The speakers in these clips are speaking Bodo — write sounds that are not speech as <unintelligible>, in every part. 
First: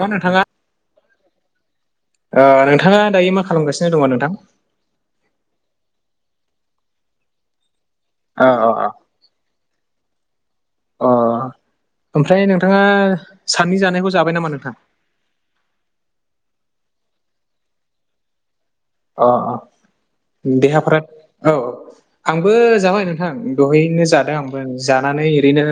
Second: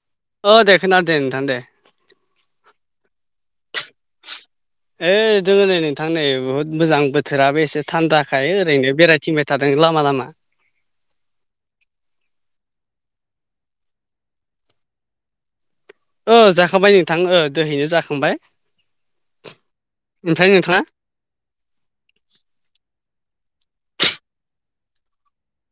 दा नोंथाङा अ दे खोनादो दे नोंथां दे ओ नोंथाङा दायो मा खालामगासिनो दङ नोंथां ओइ दोङो नै नोंथां नै बहुद मोजां बोथोराबो एसे थान्दाखाय अ अ अ ओरैनो बेराय थिंबाय थादों लामा लामा अ ओमफ्राय नोंथाङा साननि जानायखौ जाबाय नामा नोंथां ओ जाखांबाय नोंथां ओ दोहैनो जाखांबाय अ अ ओमफ्राय नोंथाङा देहाफोरा औ औ आंबो जाबाय नोंथां दहायनो जादों आंबो जानानै ओरैनो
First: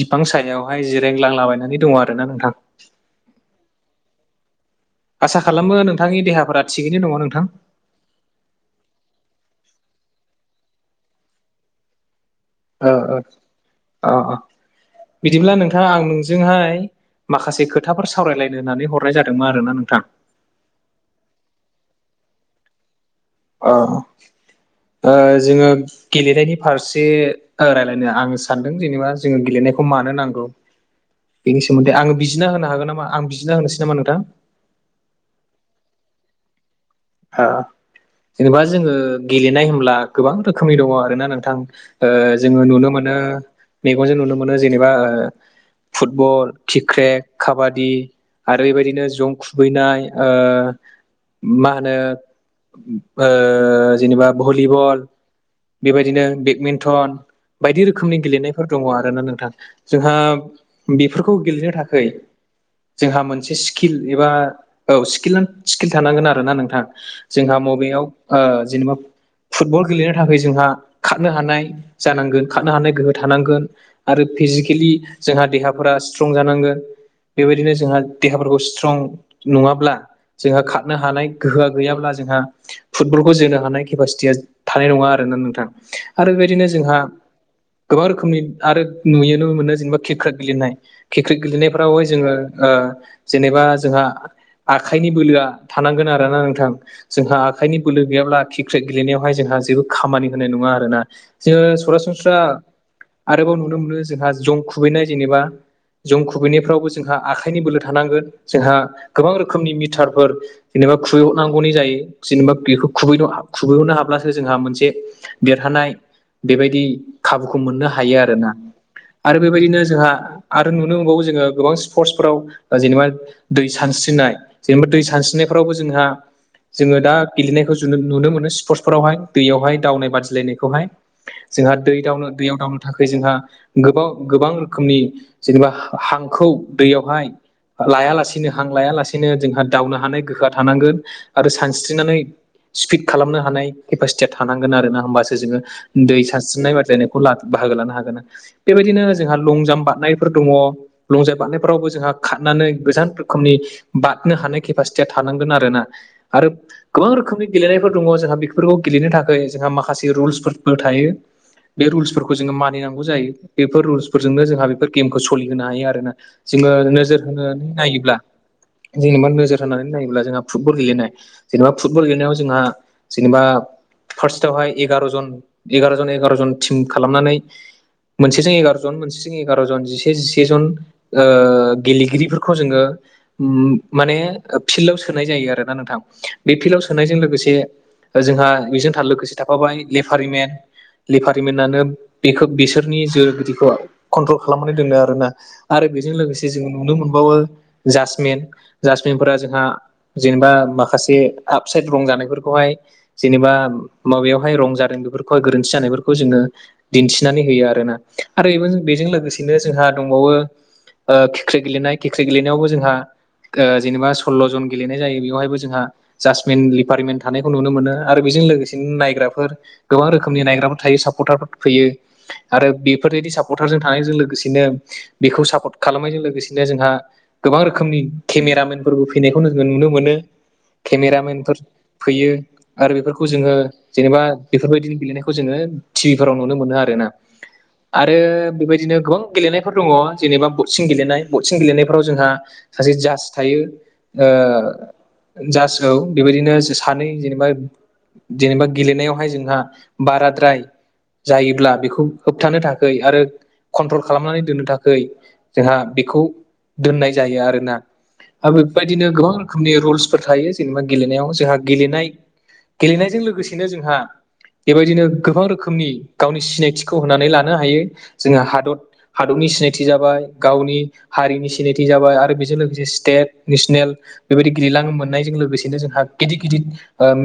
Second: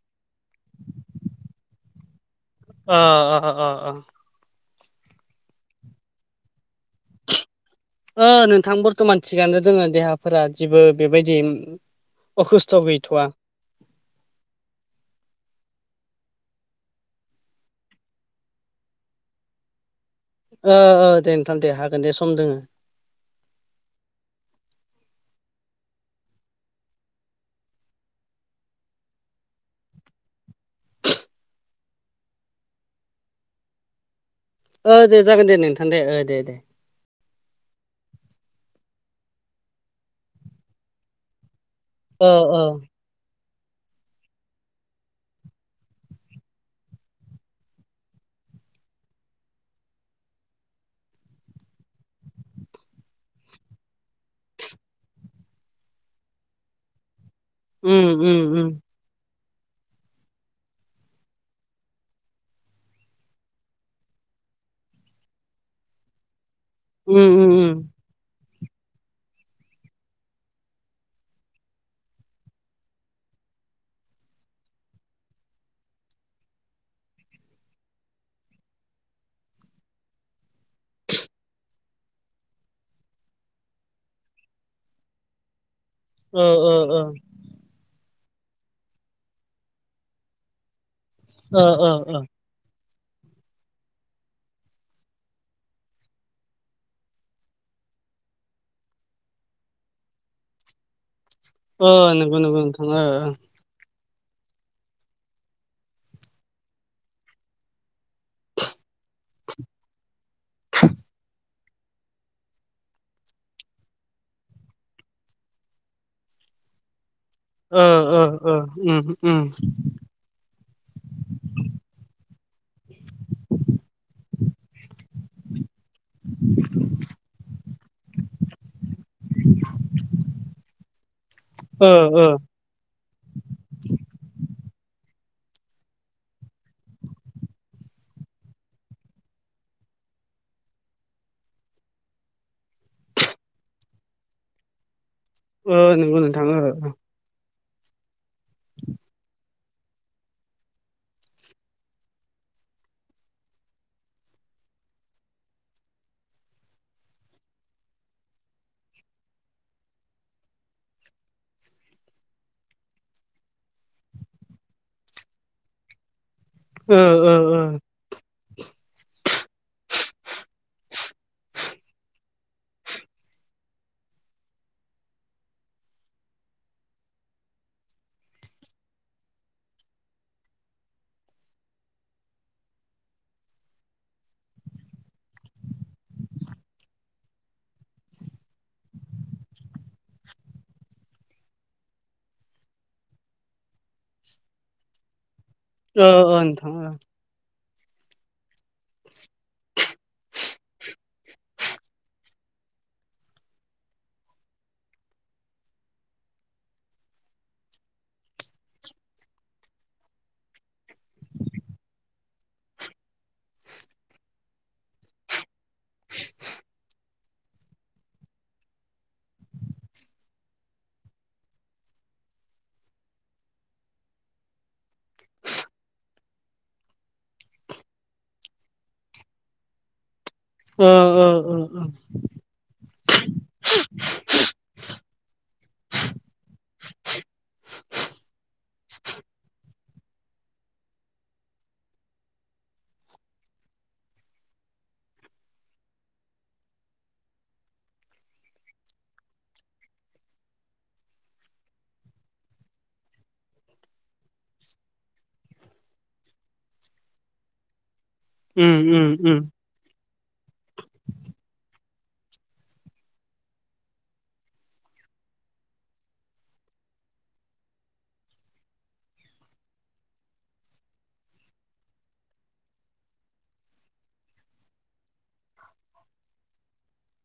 बिफां सायावहाय जिरायलांला बायनानै दङ आरोना नोंथां अ अ अ अ आसा खालामो नोंथांनि देहाफोरा थिगैनो दङ नोंथां ओ नोंथां बरथमान थिगानो दोङो देहाफोरा जेबो बेबायदि अखुस्थ' ओ ओ गैथ'वा अ अ बिदिब्ला नोंथां आं नोंजोंहाय माखासे खोथाफोर सावरायलायनो होननानै हरनाय जादोंमोन आरोना नोंथां ओ ओ दे नोंथां दे हागोन दे सम दोङो अ ओ जोङो गेलेनायनि फारसे ओ रायलायनो आं सानदों जेनेबा जोङो गेलेनायखौ मानो नांगौ। बेनि सोमोन्दै आं बिजिना होनो हागोन नामा आं बिजिना होनोसै नामा नोंथां? ओ दे जागोन दे नोंथां ओ दे-दे-दे। ओ जेनेबा जोङो गेलेनाय होनब्ला गोबां रोखोमनि दङ आरोना नोंथां। ओ जोङो नुनो मोनो मेगनजों नुनो मोनो जेनेबा ओ फुटबल क्रिक्रेट काबादि आरो बेबायदिनो जं खुबैनाय ओ मा ओ जेनेबा भलिबल बेबायदिनो बेटमिन्टन बायदि उम रोखोमनि उम उम गेलेनायफोर दङ आरो। जानोना नोंथां जोंहा बेफोरखौ गेलेनो थाखै जोंहा मोनसे स्किल एबा औ स्किल स्किल थानांगोन आरोना नोंथां। उम उम जोंहा उम मबेयाव ओ जेनेबा फुटबल गेलेनो थाखाय जोंहा खारनो हानाय जानांगोन खारनो हानाय गोहो थानांगोन। आरो फिजिकेलि जोंहा देहाफोरा स्ट्रं जानांगोन। बेबायदिनो जोंहा देहाफोरखौ स्ट्रं नङाब्ला जोंहा खारनो हानाय गोहोया गैयाब्ला जोंहा फुटबलखौ जोनो हानाय केपासिटिया थानाय नङा आरोना नोंथां। आरो ओ बेबायदिनो ओ जोंहा ओ गोबां रोखोमनि आरो नुयो नुनो मोनो जेनेबा क्रिकेट गेलेनाय क्रिकेट ओ ओ गेलेनायफ्राव ओ जोङो जेनेबा जोंहा आखाइनि बोलोआ थानांगोन आरोना नोंथां। जोंहा आखाइनि बोलो गैयाब्ला क्रिकेट गेलेनायावहाय जोंहा जेबो खामानि होनाय नङा आरोना। जोङो ओ नंगौ सरासनस्रा नंगौ नोंथां ओ ओ आरोबाव नुनो मोनो जोंहा जं खुबैनाय जेनेबा जौ खुबैनायफ्रावबो जोंहा आखाइनि बोलो थानांगोन जोंहा गोबां रोखोमनि मिटारफोर जेनेबा खुबै नांगौनि जायो जेनेबा बेखौ खुबै खुबैहोनो हाब्लासो जोंहा मोनसे देरहानाय बेबायदि खाबुखौ ओ मोननो हायो ओ आरोना। ओ उम उम आरो बेबायदिनो जोंहा आरो नुनो मोनबावो जोङो गोबां स्पर्टसफोराव जेनेबा दै सानस्रिनाय जेनेबा दै सानस्रिनाय फोरावबो जोंहा जोङो दा गेलेनायखौ जु नुनो मोनो स्पर्टसफोरावहाय दैयावहाय दावनाय बादिलायनायखौहाय जोंहा ओ दै ओ दावनो दैयाव दावनो थाखाय जोंहा गोबाव गोबां रोखोमनि जेनेबा हांखौ दैयावहाय लाया लासेनो हां लायालासेनो जोंहा दावनो हानाय गोहोआ थानांगोन आरो सानस्रिनानै सिफिड खालामनो हानाय केपासिटिया थानांगोन आरो ना होमबासो जोङो ओ नंगौ दै नोंथां ओ सानस्रिनाय बादायनाय बाहागो लानो हागोन बेबायदिनो जोंहा लं जाम्प बारनायफोर दङ। लंजाम बारनायफोरावबो जोंहा खारनानै गोजान रोखोमनि बारनो हानाय केपासिटि थिया थानांगोन आरो ना आरो गोबां रोखोमनि गेलेनायफोर दङ जोंहा बेफोरखौ गेलेनो थाखाय जोंहा माखासे रुल्सफोरबो थायो। बे रुल्सफोरखौ जोङो मानिनांगौ जायो बेफोर रुल्सफोरजोंनो जोंहा बेफोर गेमखौ सोलिहोनो हायो आरोना। जोङो ओ नोजोर ओ ओ होनानै नायोब्ला जोङो मा नोजोर जानानै नायोब्ला जोंहा फुटबल गेलेनाय जेनेबा फुटबल गेलेनायाव जोंहा जेनेबा फार्स्टआवहाय एगार' जन एगार'जन एगार' जन टिम खालामनानै मोनसेजों एगार'जन मोनसेजों एगार'जन जिसे जिसेजन ओ गेलेगिरिफोरखौ जोङो माने फिल्डआव सोनाय जायो आरो ना नोंथां। बे फिल्डाव सोनायजों लोगोसे जोंहा बेजों थार लोगोसे थाफाबाय लेफारिमेन लिपार्मेन्टनो बेखौ बिसोरनि जो बिदिखौ कन्ट्रल खालामनानै दोनदों आरोना। आरो ओ बेजों ओ लोगोसे जों नोंथां नुनो मोनबावो जासमिन फोर जोंहा जेनेबा माखासे आपसाइद रंजानायफोरखौहाय जेनेबा माबायावहाय रं जादों बेफोरखौहाय गोरोन्थि जानायफोरखौ जोङो दिन्थिनानै होयो आरोना। आरो बेजों लोगोसेनो जोंहा दंबावो ओ क्रिकेट गेलेनाय क्रिकेट गेलेनायावबो जोंहा जेनेबा सल्ल' जन गेलेनाय जायो बेवहायबो जोंहा जास्मिन रिपारिमेन थानायखौ नुनो मोनो आरो बेजों लोगोसेनो नायग्राफोर गोबां रोखोमनि नायग्राफोर थायो सापर्टारफोर फैयो आरो बेफोरबायदि सापर्टारजों थानायजों लोगोसेनो बेखौ सापर्ट खालामनायजों लोगोसेनो जोंहा गोबां रोखोमनि केमेरामेनफोरबो फैनायखौ जोङो नुनो मोनो ओ ओ ओ केमेरामेनफोर ओ फैयो आरो बेफोरखौ जोङो जेनेबा बेफोरबायदिनो गेलेनायखौ जोङो टिभि फोराव नुनो मोनो आरोना आरो बेबायदिनो गोबां गेलेनायफोर दङ जेनेबा बकसिं गेलेनाय बकसिं गेलेनायफोराव जोंहा सासे जास थायो जासाव बेबायदिनो सानै जेनेबा जेनेबा गेलेनायावहाय जोंहा बाराद्राय जायोब्ला बेखौ होबथानो थाखाय आरो कन्ट्रल खालामनानै दोननो थाखाय जोंहा बेखौ दोननाय जायो आरोना आरो उम उम बेफोरबायदिनो उम गोबां रोखोमनि रुल्सफोर थायो जेनेबा गेलेनायाव जोंहा गेलेनाय गेलेनायजों लोगोसेनो जोंहा बेबायदिनो गोबां रोखोमनि गावनि सिनायथिखौ होनानै लानो हायो जोङो हादर हादरनि सिनायथि जाबाय गावनि हारिनि सिनायथि जाबाय आरो बेजों लोगोसे स्टेट नेसनेल बेबायदि गिलां मोननायजों लोगोसेनो जोंहा गिदिर गिदिर ओम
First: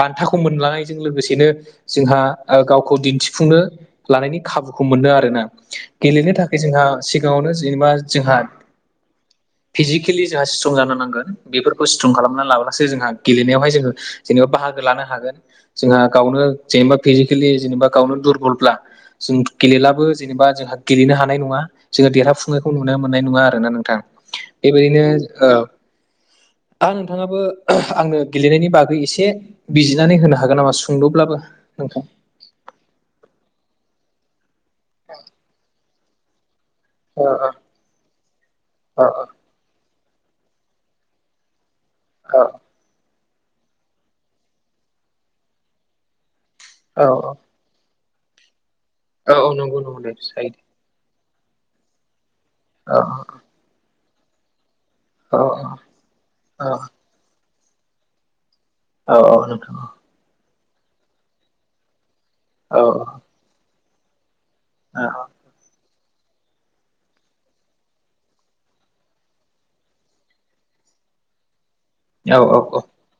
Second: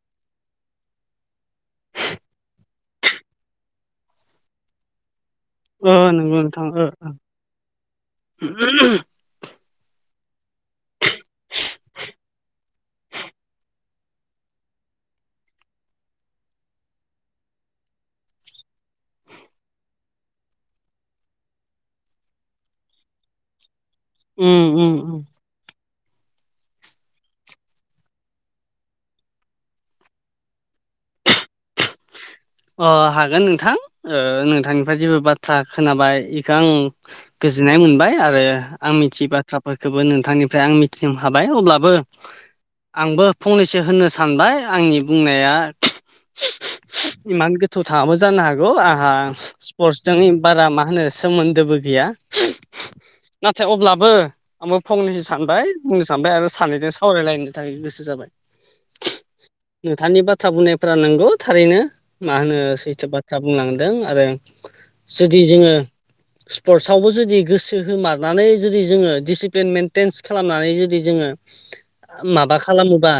बान्थाखौ मोनलांनायजों लोगोसेनो जोंहा ओ गावखौ दिन्थिफुंनो लानायनि खाबुखौ मोनो आरो ना ओ गेलेनो नंगौ थाखाय नोंथां जोंहा ओ सिगाङावनो जेनेबा जोंहा फिजिक केलि जोंहा स्ट्रं जानो नांगोन बेफोरखौ स्ट्रं खालामनानै लाब्लासो जोंहा गेलेनायावहाय जोङो जेनेबा बाहागो लानो हागोन जोंहा गावनो जेनेबा फिजिकेलि जेनेबा गावनो दुरबलब्ला जों गेलेलाबो जेनेबा जोंहा गेलेनो हानाय नङा जोङो देरहाफुंनायखौ नुनो मोननाय नङा आरोना नोंथां उम उम बेबायदिनो उम आं नोंथाङाबो आंनो गेलेनायनि बागै एसे बिजिनानै होनो हागोन नामा सुंद'ब्लाबो नोंथां अ हागोन नोंथां नोंथांनिफ्राय जेबो बाथ्रा खोनाबाय बेखौ आं औ औ गोजोननाय मोनबाय आरो आं औ मिथियि बाथ्राफोरखौबो नोंथांनिफ्राय आं मि <unintelligible> हाबाय अब्लाबो आंबो फंनैसो होननो सानबाय आंनि बुंनाया औ इमान गो थ' थाङाबो जानो हागौ आंहा औ औ नंगौ नंगौ दे स्पर्टसजों जायो दे बारा मा मा होनो सोमोन्दोबो गैया अ नाथाय अब्लाबो आंबो फंनैसो औ सानबाय बुंनो सानबाय आरो औ सानैजों सान आवरायलायनो थाखाय गोसो जाबाय औ औ न दानि बाथ्रा बुंनायफोरा नंगौ थारैनो मा होनो औ सैथो बाथ्रा बुंलांदों आरो औ जुदि जोङो स्पर्टसआवबो जुदि गोसो होमारनानै जुदि जोङो डिसिप्लिन मेेनटेन्स खालामनानै जुदि जोङो औ माबा खालामोबा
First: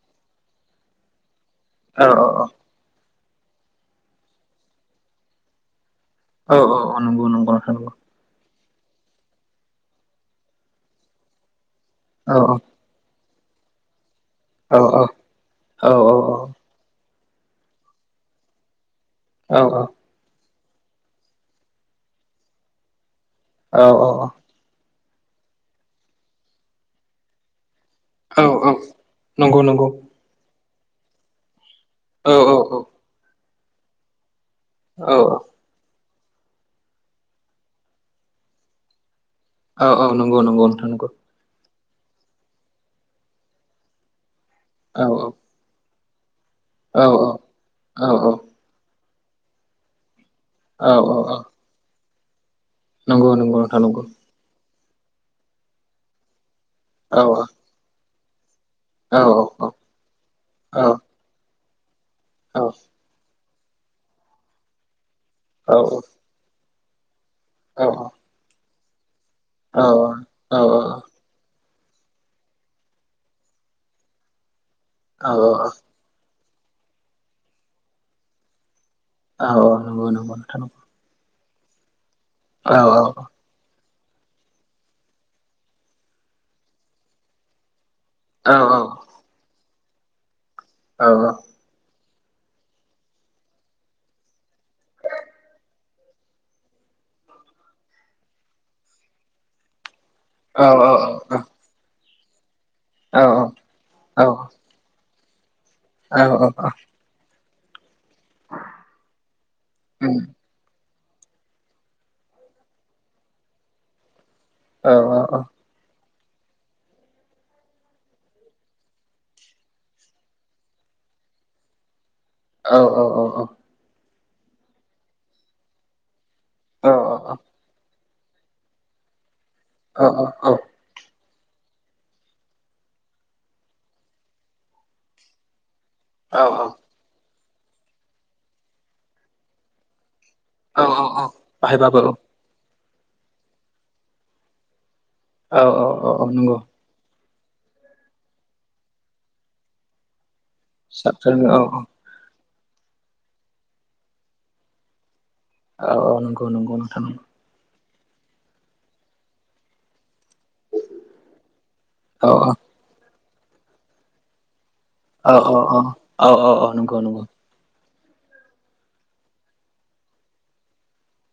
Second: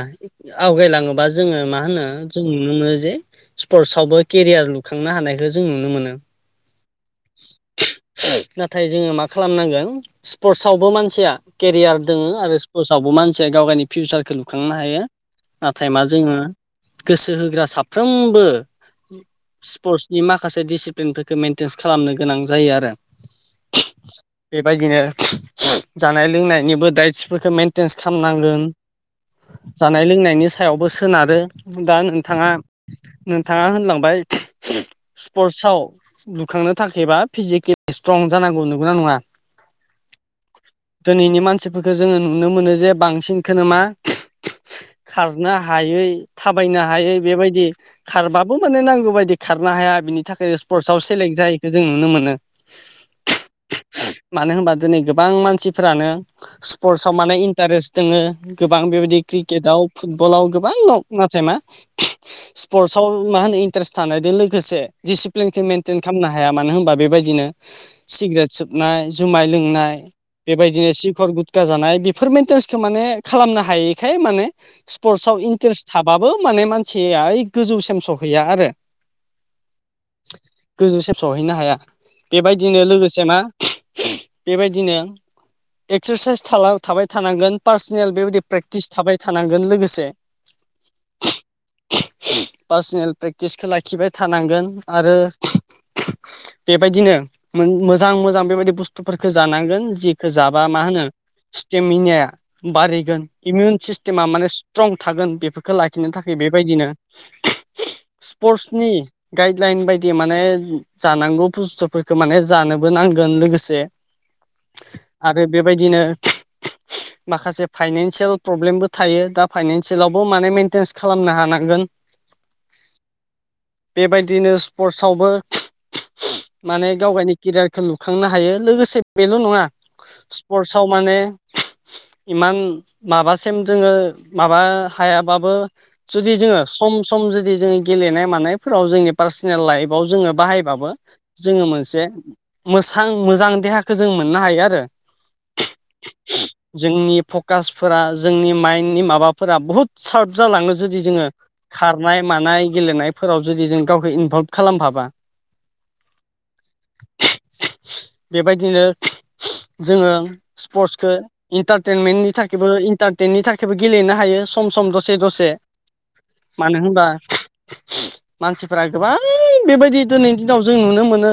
आवगायलाङोबा जोङो मा होनो औ जों नुनो मोनो जे स्पर्टस आवबो केरियार लुखांनो हानायखौ जों नुनो मोनो औ औ नंगौ नंगौ नंगौ नाथाय जोङो मा खालामनांगोन स्पर्टसआवबो मानसिया केरियार दोङो औ आरो पसावबो मानसिया गाव गावनि फिउसारखौ लुखांनो औ हायो औ नाथाय मा जोङो गोसो होग्रा साफ्रोमबो औ स्पर्टस बे माखासे दिडिसिप्लिनफोरखौ मेइेनटेेनस खालामनो गोनां जायो आरो औ औ औ बेबायदिनो जानाय लोंनायनिबो दाइटसफोरखौ मेन एटेन्स औ खालामनांगोन औ नंगौ नंगौ जानाय लोंनायनि सायावबो सोनारो दा औ नोंथाङा औ नोंथाङा होनलांबाय औ स्पर्टसआव लुखांनो थाखायबा फिजिकेलि स्ट्रं जानांगौ नंगौना नङा औ औ नगौ नंगौ नोंथां नंगौ मानसि फोरखो जोङो नुनो मोनो जे बांसिनखोनो मा औ खारनो हायै थाबायनो औ हायै बेबायदि औ खारबाबो माने नांगौ बायदि खारनो हाया बिनि थाखाय औ स्पर्टसआव औ सेलेक्ट जायैखो जों नुनो मोनो नंगौ नंगौ नोंथां नंगौ मानो होनबा दिनै गोबां मानसिफ्रानो औ नंगौ नोंथां नंगौ औ स्पर्टसआव माने इन्टारेस्ट दोङो गोबां औ बेबायदि क्रिकेटआव फुटबलाव गोबां औ दं नाथाय मा औ स्पर्टसआव मा होनो इन्टारेस्ट थानायजों लोगोसे दिडिसिप्लिनखौ मेनइटेन खालामनो हायो हाया मानो होनबा बेबायदिनो अऔ औ सिगारेट सोबनाय जुमाय लोंनाय बेबायदिनो सिखर गुद खा जानाय बेफोर मेन्टेेन्सखौ माने खालामनो हायैखाय माने औ स्पर्टसआव इन्टारेस्ट थाबाबो माने मानसिया ओइ गोजौ सेमस'हैया आरो औ नंगौ नंगौ नोंथां गोजौसिम सहैनो हाया बेबायदिनो लोगोसे मा बेबायदिनो एक्सारसाइस थाला थाबाय थानांगोन पार्सनेल बेबायदि प्रेक्टिस थाबाय थानांगोन लोगोसे औ-औ पार्सनेल प्रेक्टिसखौ लाखिबाय थानांगोन आरो बेबायदिनो मोजां मोजां बेबायदि बुस्थुफोरखौ जानांगोन जि जाबा मा होनो स्टेमिनाया बारायगोन इमिउन सिस्टेमा माने स्ट्रं थागोन बेफोरखो लाखिनो थाखाय औ औ बेबायदिनो स्पर्टसनि गाइडलाइन बायदि औ माने जानांगौ बुस्थुफोरखौ माने जानोबो नांगोन लोगोसे औ औ आरो बे बेबायदिनो माखासे फाइनेन्सियेल प्रब्लेमबो थायो दा फाइनेन्सियेल आवबो माने मेन्टेन्स खालामनो हानांगोन औ-औ-औ-औ बेबायदिनो स्पर्टसआवबो औ माने गावगायनि केरियारखौ लु खांनो हायो लोगोसे बेल' नङा औ स्पर्टसआव माने इमान माबासिम जोङो माबा हायाबाबो जुदि औ जोङो सम सम जुदि जोङो गेलेनाय मानायफोराव जोंनि पार्सनेल लाइफआव जोङो बाहाय बाबो औ जोङो बाहायबाबो मोनसे औ मोसां मोजां देहाखौ जों मोननो हायो आरो औ-औ-औ-औ नंगौ जोंनि फकासफोरा जोंनि माइनदनि माबाफोरा बुहुत सार्प जालाङो जुदि जोङो साबजानो औ औ खारनाय मानाय गेलेनायफोराव जुदि जों गावखौ इनभल्भ खालामफाबा औ-औ नंगौ नंगौ नोंथां बेबायदिनो जोङो स्पर्टसखौ औ इन्टारटेनमेन्टनि थाखायबो इन्टारटेननि थाखायबो गेलेनो हायो सम सम दसे दसे औ-औ-औ-औ-औ-औ मानो नंगौ होनबा नंगौ मानसिफोरा गोबां बेबायदि दिनैनि दिनाव जों नुनो मोनो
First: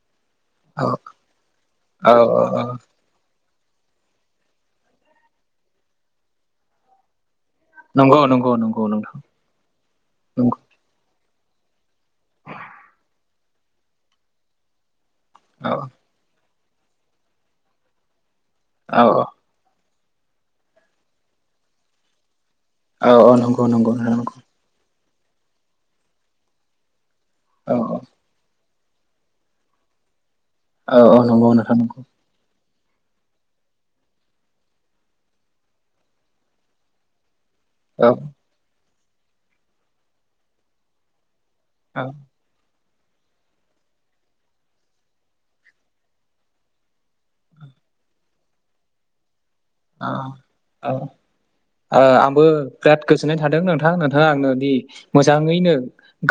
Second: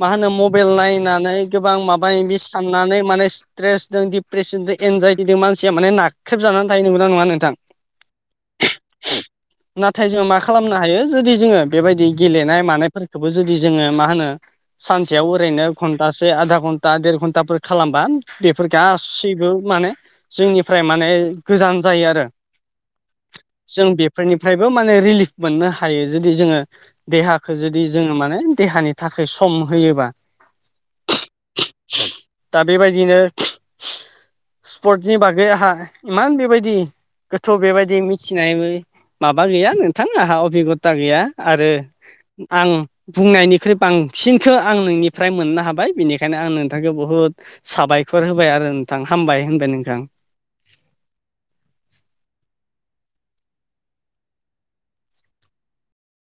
मा होनो मब बेल औ नायनानै गोबां माबा औ माबि औ साननानै माने स्ट्रेसजों दिप्रेसनजों एनजायटिदो मानसिया माने नाख्रेबजानानै थायो नंगोना नङा नोंथां नंगौ नंगौ नंगौ नंगौ नोंथां नाथाय जोङो मा नंगौ खालामनो हायो जुदि जोङो बेबायदि गेलेनाय मानायफोरखौबो जुदि जोङो मा होनो सानसेयाव ओ ओरैनो औ घन्टासे आधा घन्टा देर घन्टाफोर खालामबा बेफोर औ गासैबो माने जोंनिफ्राय माने गोजान जायो आरो औ औ नंगौ जों नंगौ नोंथां नंगौ बेफोरनिफ्रायबो माने रिलिफ मोननो हायो जुदि जोङो देहा खो औ जुदि जोङो माने देहानि थाखाय सम होयोबा औ औ नंगौ नोंथां नंगौ दा बेबायदिनो स्पर्टसनि बागै आंहा इमान बेबायदि थ' बेबायदि औ मिथिनाय माबा गैया नोंथां आंहा अभिगथा गैया आरो आं बुंनायनिख्रुइ बांसिनखो आं नोंनिफ्राय मोननो हाबाय बेनिखायनो आं नोंथांखो बुहुद साबायखर होबाय आरो नोंथां हामबाय होनबाय नोंथां। औ औ ओ आंबो बिराद गोजोननाय थादों नोंथां नोंथाङा आंनो दि मोजाङैनो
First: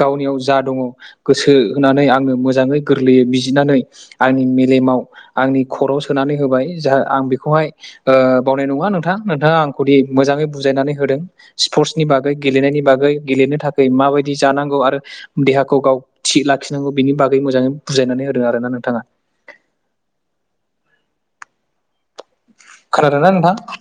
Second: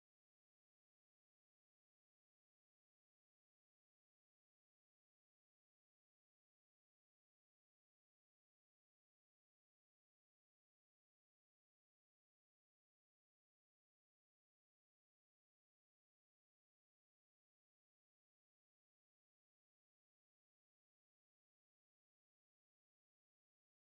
गावनियाव जा दङ गोसो होनानै आंनो मोजाङै गोरलैयै बिजिरनानै आंनि मेलेमाव आंनि खर'वाव सोनानै होबाय जा‌ आं बेखौहाय ओ बावनाय नङा नोंथां नोंथाङा आंखौदि मोजाङै बुजायनानै होदों स्पर्टसनि बागै गेलेनायनि बागै गेलेनो थाखाय माबायदि जानांगौ आरो देहाखौ गाव थिग लाखिनांगौ बिनि बागै मोजाङै बुजायनानै होदों आरोना नोंथाङा। खोनादोना नोंथां?